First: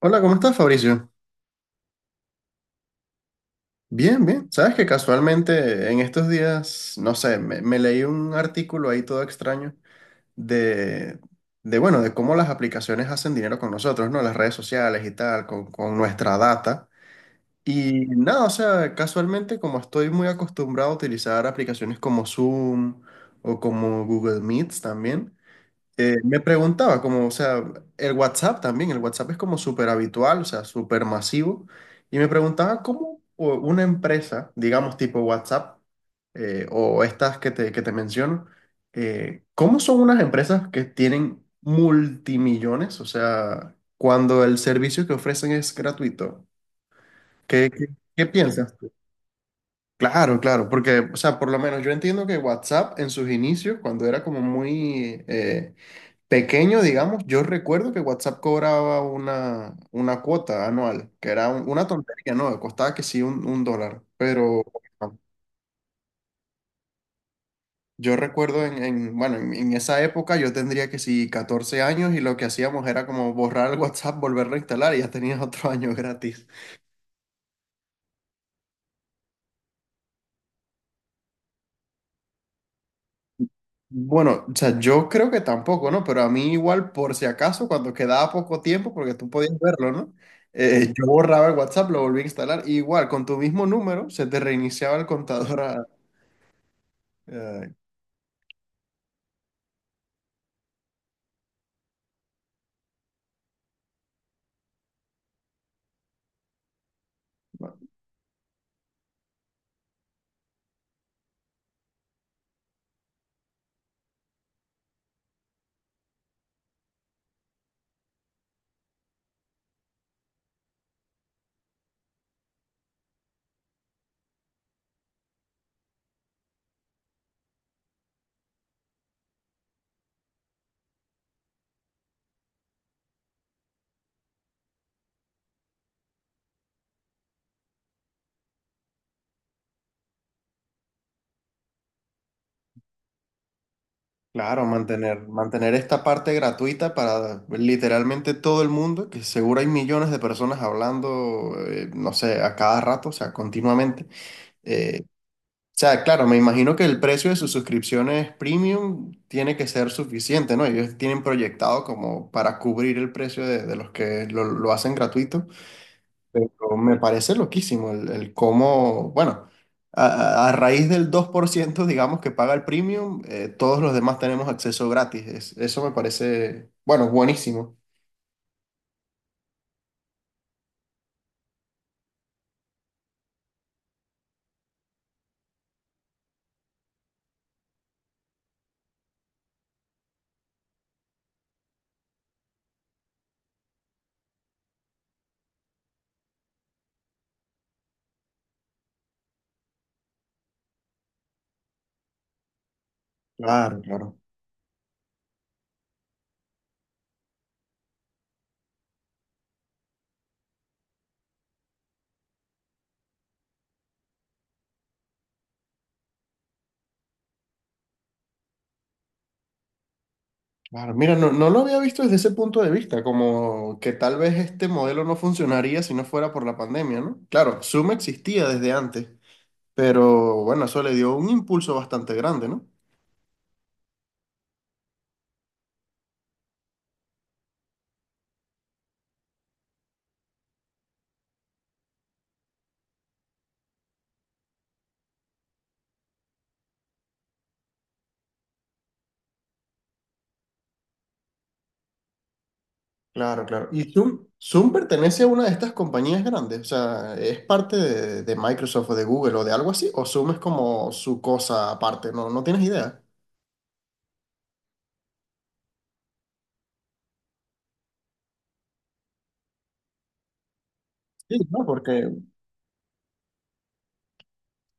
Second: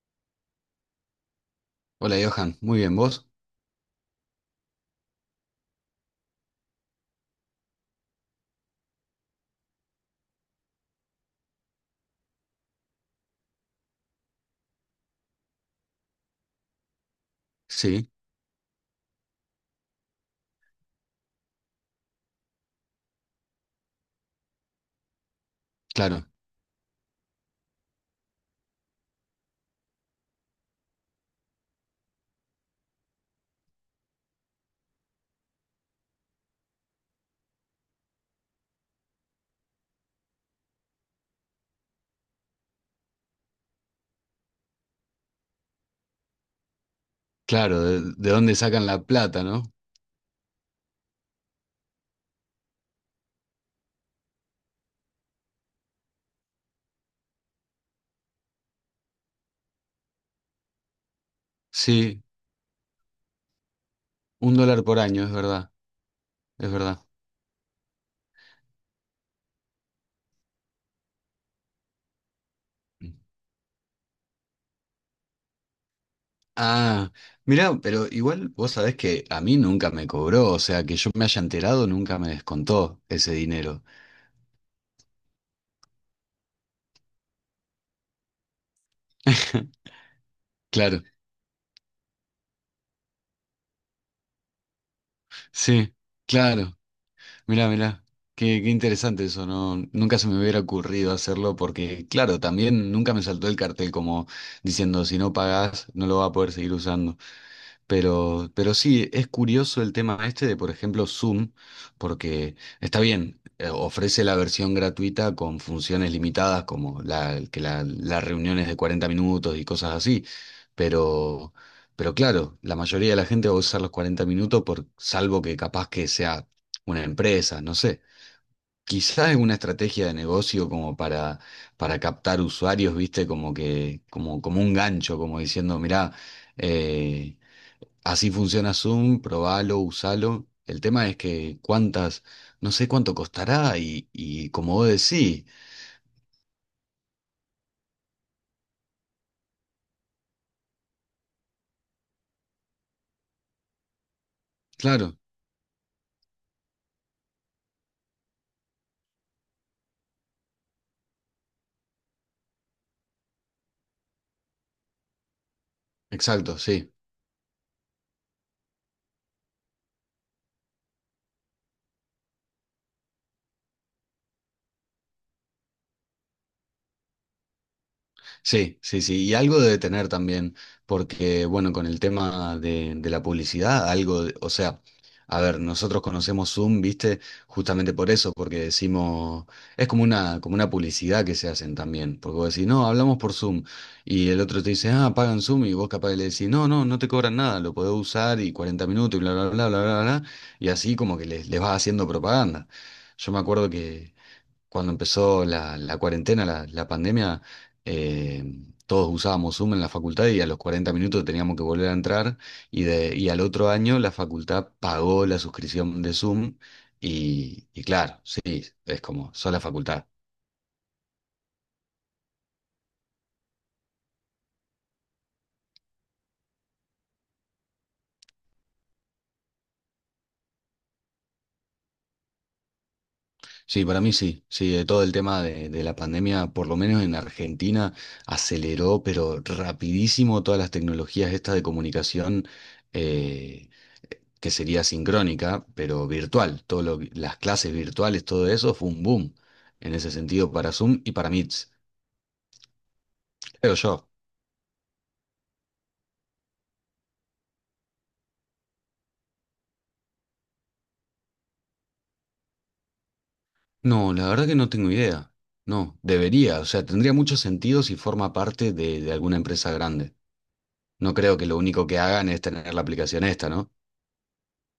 Hola, ¿cómo estás, Fabricio? Hola Johan, muy bien, ¿vos? Bien, bien. Sabes que casualmente en estos días, no sé, me leí un artículo ahí todo extraño de, bueno, de cómo las aplicaciones hacen dinero con nosotros, ¿no? Las redes sociales y tal, con nuestra data. Y Sí, nada, o sea, casualmente como estoy muy acostumbrado a utilizar aplicaciones como Zoom o como Google Meets también. Claro, Me preguntaba, como, o sea, el WhatsApp también, el WhatsApp es como súper habitual, o sea, súper masivo, y me preguntaba cómo una empresa, digamos tipo WhatsApp, o estas que te menciono, ¿cómo son unas empresas que tienen multimillones? O sea, cuando el servicio que ofrecen es gratuito. ¿Qué, claro, qué, de, qué de dónde piensas sacan tú? la plata, ¿no? Claro, claro, porque, o sea, por lo menos yo entiendo que WhatsApp en sus inicios, cuando era como muy pequeño, digamos, yo recuerdo que WhatsApp cobraba una cuota anual, que era una Sí, tontería, ¿no? Costaba que sí un dólar, un pero dólar por bueno, año, es verdad, es verdad. yo recuerdo bueno, en esa época yo tendría que sí 14 años y lo que hacíamos era como borrar el WhatsApp, volverlo a instalar y ya tenías otro año gratis. Ah, mirá, pero igual vos sabés que a mí nunca me cobró, o sea, que yo me haya enterado nunca me descontó ese dinero. Bueno, o sea, yo creo que tampoco, ¿no? Pero a mí igual, por si acaso, cuando quedaba poco tiempo, porque tú podías verlo, ¿no? Claro, Yo borraba el WhatsApp, lo volví a instalar, y igual, con tu mismo número, se te reiniciaba el contador sí, claro, Eh, mirá, qué interesante eso, ¿no? Nunca se me hubiera ocurrido hacerlo porque, claro, también nunca me saltó el cartel como diciendo, si no pagás, no lo vas a poder seguir usando. Pero sí, es curioso el tema este de, por ejemplo, Zoom, porque está bien, ofrece la versión gratuita con funciones limitadas, como las reuniones de 40 minutos y cosas así, pero, pero claro, la mayoría de la gente va a usar los 40 minutos por, salvo que capaz que sea una empresa, no sé. Quizás es una estrategia de negocio como para captar usuarios, ¿viste? Como que, como, como un gancho, como diciendo, mirá, eh, así funciona Zoom, probalo, usalo. El tema es que cuántas, no sé cuánto costará y claro, como vos decís, mantener esta parte gratuita para literalmente todo el mundo, que seguro hay millones de personas hablando, no sé, a cada rato, o sea, continuamente. Eh, claro, o sea, claro, me imagino que el precio de sus suscripciones premium tiene que ser suficiente, ¿no? Ellos tienen proyectado como para cubrir el precio de los que lo hacen gratuito. exacto, Pero sí. me parece loquísimo el cómo, bueno, a raíz del 2% digamos, que paga el premium, todos los demás tenemos acceso gratis. Eso me parece, bueno, buenísimo. Sí, sí, sí, y algo debe tener también, porque bueno, con el tema de la publicidad, algo, de- o sea, a ver, nosotros conocemos Zoom, ¿viste? Justamente por eso, porque decimos, es como una publicidad que se hacen también, porque vos decís, no, hablamos por Zoom, y el otro te dice, ah, pagan Zoom, y vos capaz le decís, no, no, no te cobran nada, lo podés usar y 40 minutos y bla, bla, bla, bla, bla, bla, y así como que les vas haciendo propaganda. Yo me acuerdo Claro, claro. cuando empezó la cuarentena, la pandemia, eh, todos usábamos Zoom en la facultad y a los 40 minutos teníamos que volver a entrar y, de, y al otro año la facultad pagó la suscripción de Zoom y claro, sí, es como, sola facultad. Claro, mira, no, no lo había visto desde ese punto de vista, como que tal vez este modelo no funcionaría si no fuera por la pandemia, ¿no? Claro, Zoom existía desde antes, pero bueno, eso le dio un impulso bastante grande, ¿no? Sí, para mí sí, sí, de todo el tema de la pandemia, por lo menos en Argentina, aceleró, pero rapidísimo todas las tecnologías estas de comunicación. eh, que sería sincrónica, pero virtual. Todo lo que- las clases virtuales, todo eso fue un boom en ese sentido para Zoom y para Meets, Claro, claro. creo ¿Y yo. Zoom pertenece a una de estas compañías grandes? O sea, ¿es parte de Microsoft o de Google o de algo así? ¿O Zoom es como su cosa aparte? No, no tienes idea. No, la verdad que no tengo idea. No, debería, o sea, tendría mucho sentido si forma parte de alguna empresa grande. No creo Sí, que lo ¿no? único que Porque hagan es tener la aplicación esta, ¿no?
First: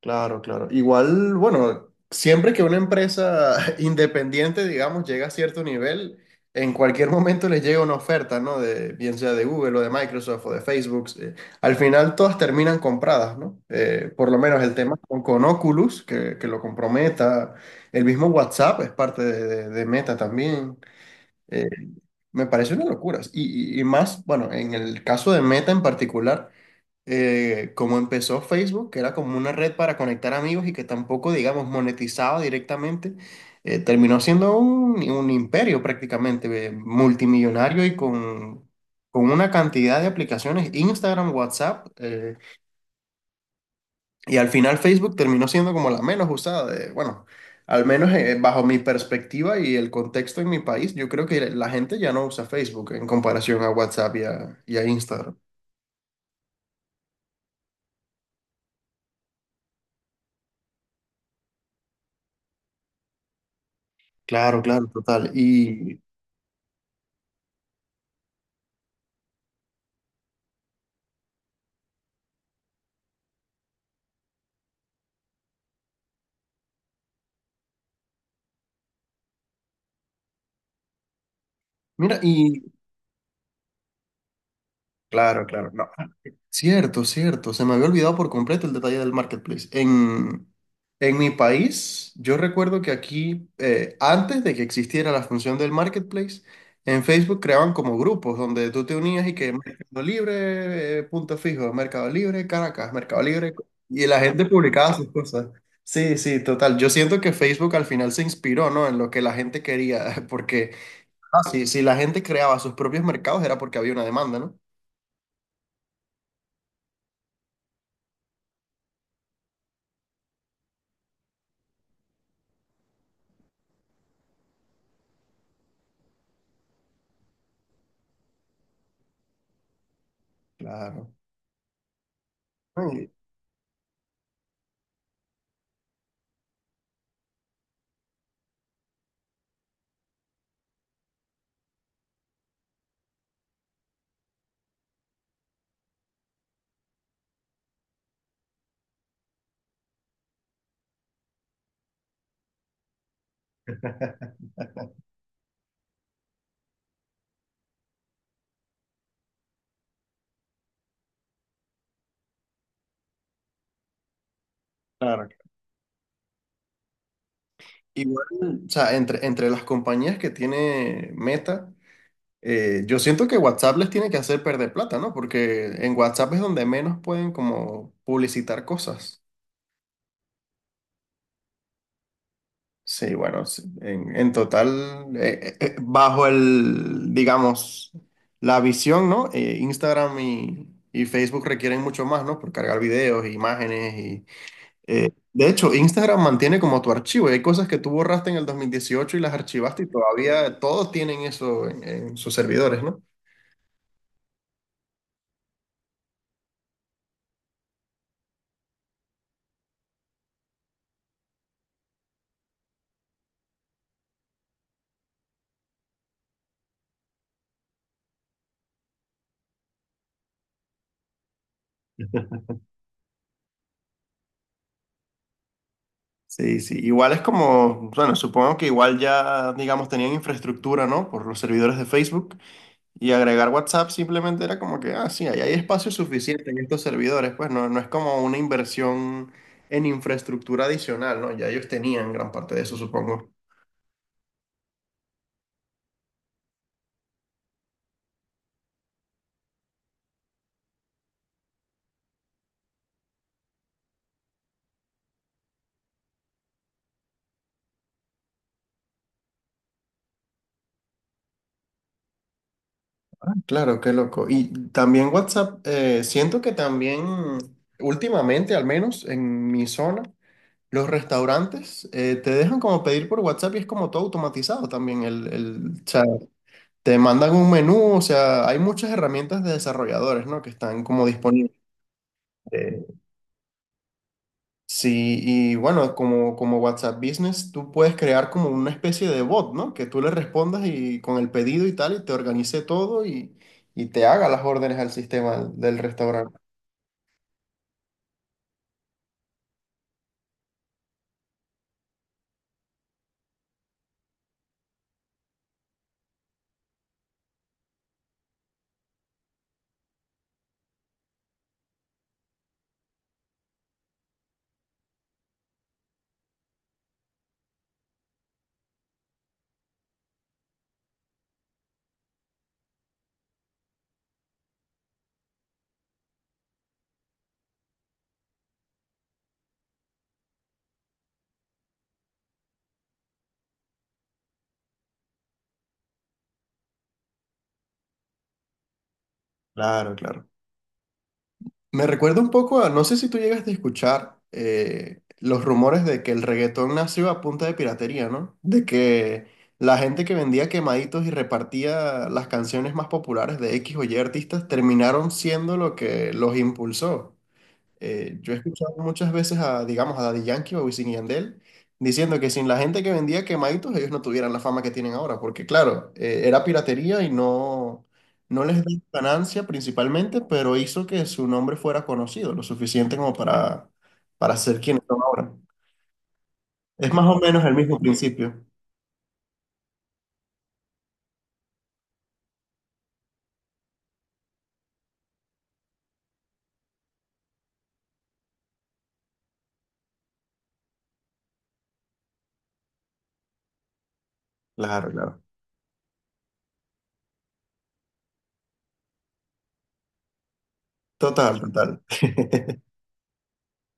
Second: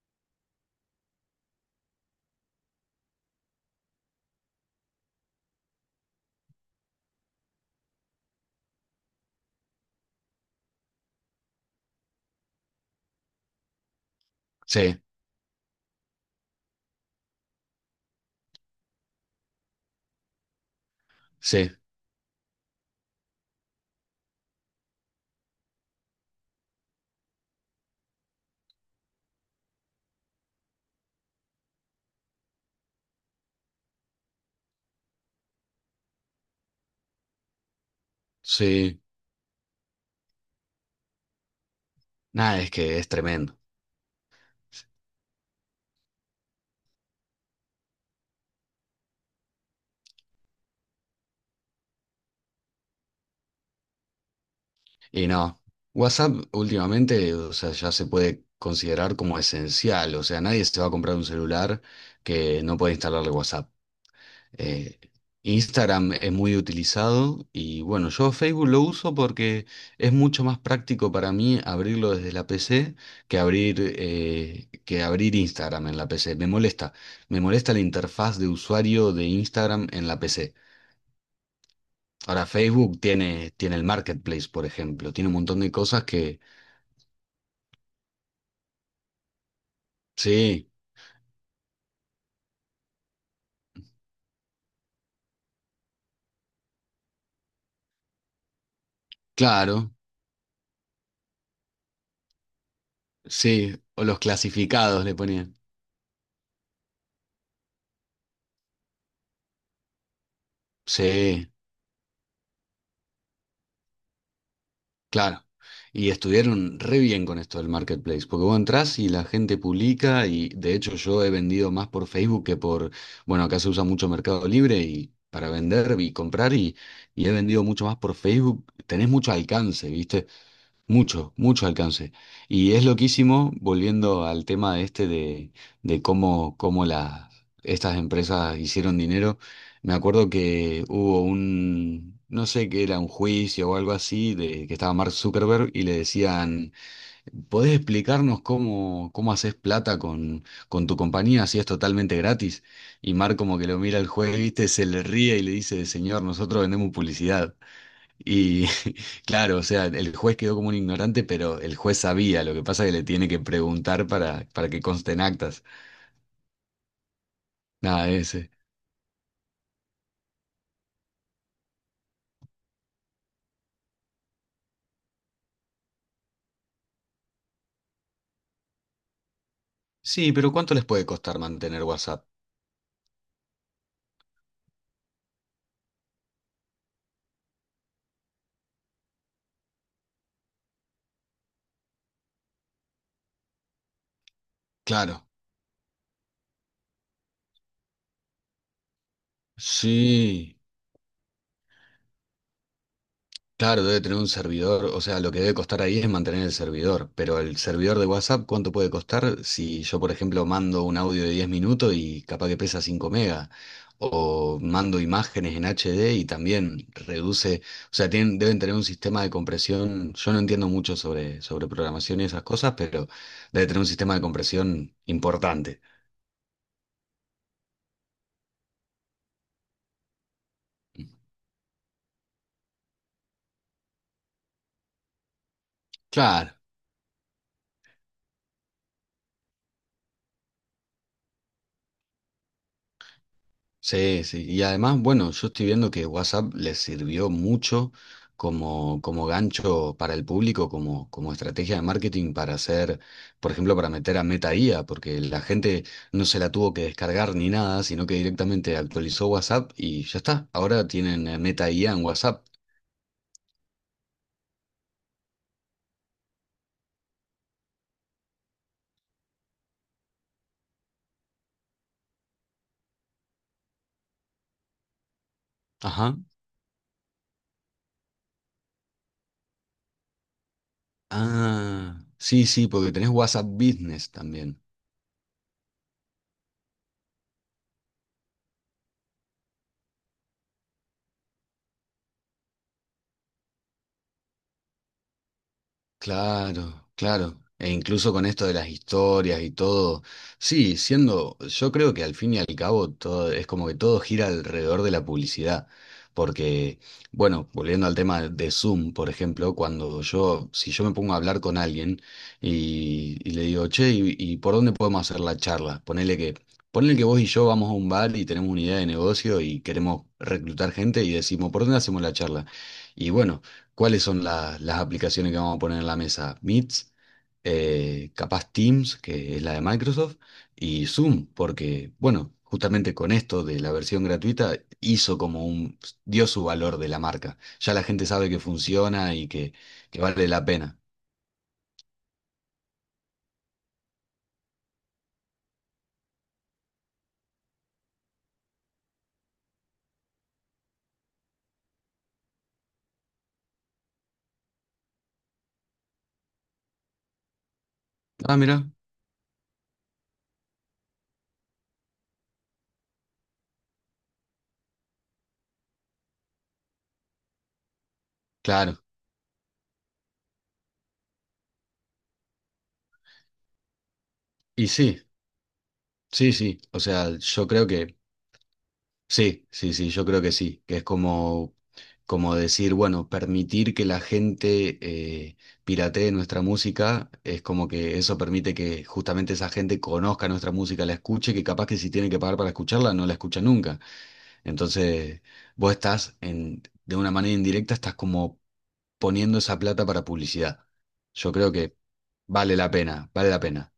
claro, claro. Igual, bueno, siempre que una empresa independiente, digamos, llega a cierto nivel, en cualquier momento les llega una oferta, ¿no? De, bien sea de Google o de Microsoft o de Facebook. Al final todas terminan compradas, ¿no? Por lo menos el tema Sí, con Oculus, que lo comprometa. El mismo WhatsApp es parte de Meta también. Eh, sí, Me parece una locura. Y más, bueno, en el caso de Meta en particular, como empezó Facebook, que era como una red para conectar amigos y que tampoco, digamos, monetizaba directamente, terminó siendo un imperio prácticamente, multimillonario y sí. con una cantidad de aplicaciones, Instagram, WhatsApp, Nada, es que es tremendo. y al final Facebook terminó siendo como la menos usada, de, bueno, al menos bajo mi perspectiva y el contexto en mi país, yo creo que la gente ya no usa Facebook en comparación a WhatsApp y y a Y Instagram. no, WhatsApp últimamente, o sea, ya se puede considerar como esencial, o sea, nadie se va a comprar un celular que no puede instalarle WhatsApp. Claro, claro, Eh, total. Y Instagram es muy utilizado y bueno, yo Facebook lo uso porque es mucho más práctico para mí abrirlo desde la PC que abrir Instagram en la PC. Me molesta la interfaz de usuario de Instagram en la PC. mira, Ahora, y Facebook tiene, tiene el Marketplace, por ejemplo, tiene un claro, montón claro. de No. cosas que Cierto, cierto. Se me había olvidado por completo el detalle del marketplace. Sí, En mi país, yo recuerdo que aquí, antes de que existiera la función del marketplace, en Facebook creaban como grupos donde tú te unías y que claro, Mercado Libre, Punto Fijo, Mercado Libre, Caracas, Mercado Libre, sí, o y los la gente publicaba clasificados sus le cosas. ponían. Sí, sí, total. Yo siento que Facebook al final se inspiró, ¿no? En lo que la gente quería, porque ah, Sí, sí, si la gente creaba sus propios mercados era porque había una demanda, ¿no? claro. Y estuvieron re bien con esto del marketplace, porque vos entrás y la gente publica y de hecho yo he vendido más por Facebook que por, bueno, acá se usa mucho Mercado Libre y para vender y comprar y he vendido mucho más por Facebook, tenés mucho alcance, ¿viste? Claro. Mucho, mucho alcance. Y es Sí, loquísimo, volviendo al tema de este de cómo, cómo las, estas empresas hicieron dinero. Me acuerdo que hubo un, no sé qué era, un juicio o algo así, de que estaba Mark Zuckerberg y le decían, ¿podés explicarnos cómo, cómo haces plata con tu compañía si es totalmente gratis? Y Mark como que lo mira al juez, viste, se le ríe y le dice, señor, nosotros vendemos publicidad. Y claro, o sea, el juez quedó como un ignorante, pero el juez sabía, lo que pasa es que le tiene que preguntar para que consten claro. actas. Nada, Igual, ese. o sea, entre las compañías que tiene Meta, yo siento que WhatsApp les tiene que hacer perder plata, ¿no? Porque en WhatsApp es donde menos pueden como publicitar cosas. Sí, pero ¿cuánto les puede costar mantener WhatsApp? Sí, bueno, sí, en total, bajo el, digamos, la visión, ¿no? Instagram y Facebook requieren mucho más, ¿no? Por cargar videos, imágenes. Claro. De hecho, Instagram mantiene como tu archivo. Y hay cosas que tú borraste en el 2018 y las archivaste y Sí. todavía todos tienen eso en sus servidores, ¿no? Claro, debe tener un servidor, o sea, lo que debe costar ahí es mantener el servidor, pero el servidor de WhatsApp, ¿cuánto puede costar si yo, por ejemplo, mando un audio de 10 minutos y capaz que pesa 5 megas? O mando imágenes en HD y también reduce, o sea, tienen, deben tener un sistema de compresión, yo no entiendo mucho sobre, sobre programación y esas cosas, pero debe tener un sistema de compresión importante. Sí, sí. Igual es como, bueno, supongo que igual ya, digamos, tenían infraestructura, ¿no? Por los servidores de Facebook. Y agregar WhatsApp simplemente era como que, ah, sí, ahí hay espacio suficiente Claro. en estos servidores. Pues no, no es como una inversión en infraestructura adicional, ¿no? Ya ellos tenían gran parte de eso, supongo. Sí, sí. Y además, bueno, yo estoy viendo que WhatsApp les sirvió mucho como, como gancho para el público, como, como estrategia de marketing para hacer, por ejemplo, para meter a Meta IA, porque la gente no se la tuvo que descargar ni nada, sino que directamente actualizó WhatsApp y ya está. Ahora tienen Meta IA en WhatsApp. Claro, qué loco. Y también WhatsApp, siento que también últimamente, al menos en mi zona, los restaurantes te dejan como pedir por WhatsApp y es como todo automatizado también. O sea, Ajá. te mandan un menú, o sea, hay muchas herramientas de desarrolladores, ¿no? Que están como disponibles. Ah, sí, sí, Eh, porque tenés WhatsApp Business también. sí, y bueno, como WhatsApp Business, tú puedes crear como una especie de bot, ¿no? Que tú le respondas y con el pedido y tal, y te organice todo y te haga las órdenes al sistema del restaurante. Claro, claro. E incluso con esto de las historias y todo, sí, siendo, yo creo que al fin y al cabo todo, es como que todo gira alrededor de la publicidad. Porque, bueno, volviendo al tema de Zoom, por ejemplo, cuando yo, si yo me pongo a hablar con alguien y le digo, che, ¿y por dónde podemos hacer la charla? Ponele que vos y yo vamos a un bar y tenemos una idea de negocio y queremos reclutar gente y decimos, ¿por dónde hacemos la charla? Y bueno. ¿Cuáles son la- las aplicaciones que vamos a poner en la mesa? Meets, capaz Teams, que es la de Microsoft, y Zoom, porque, bueno, justamente con esto de la versión gratuita hizo como un, dio su valor de la marca. Ya la gente sabe que funciona y Claro, que claro. vale la pena. Me recuerda un poco a, no sé si tú llegaste a escuchar los rumores de que el reggaetón nació a punta de piratería, ¿no? De que la gente que vendía quemaditos y repartía las canciones más populares de X o Y artistas terminaron siendo lo que los impulsó. Yo he Ah, mira, escuchado muchas veces a, digamos, a Daddy Yankee o a Wisin y Yandel diciendo que sin la gente que vendía quemaditos ellos no tuvieran la fama que tienen ahora, porque claro, era piratería y no, no les claro. dio ganancia principalmente, pero hizo que su nombre fuera conocido lo suficiente como para ser Y quienes son sí, ahora. sí, sí. O Es más sea, o menos yo el creo mismo que principio. sí, sí, sí, yo creo que sí, que es como, como decir, bueno, permitir que la gente eh, piratee nuestra música, es como que eso permite que justamente esa gente conozca nuestra música, la escuche, que capaz que si tiene que pagar para escucharla, no la escucha nunca. Claro, claro. Entonces, vos estás en, de una manera indirecta, estás como poniendo esa plata para publicidad. Yo Total, creo que total. vale la pena, vale la pena.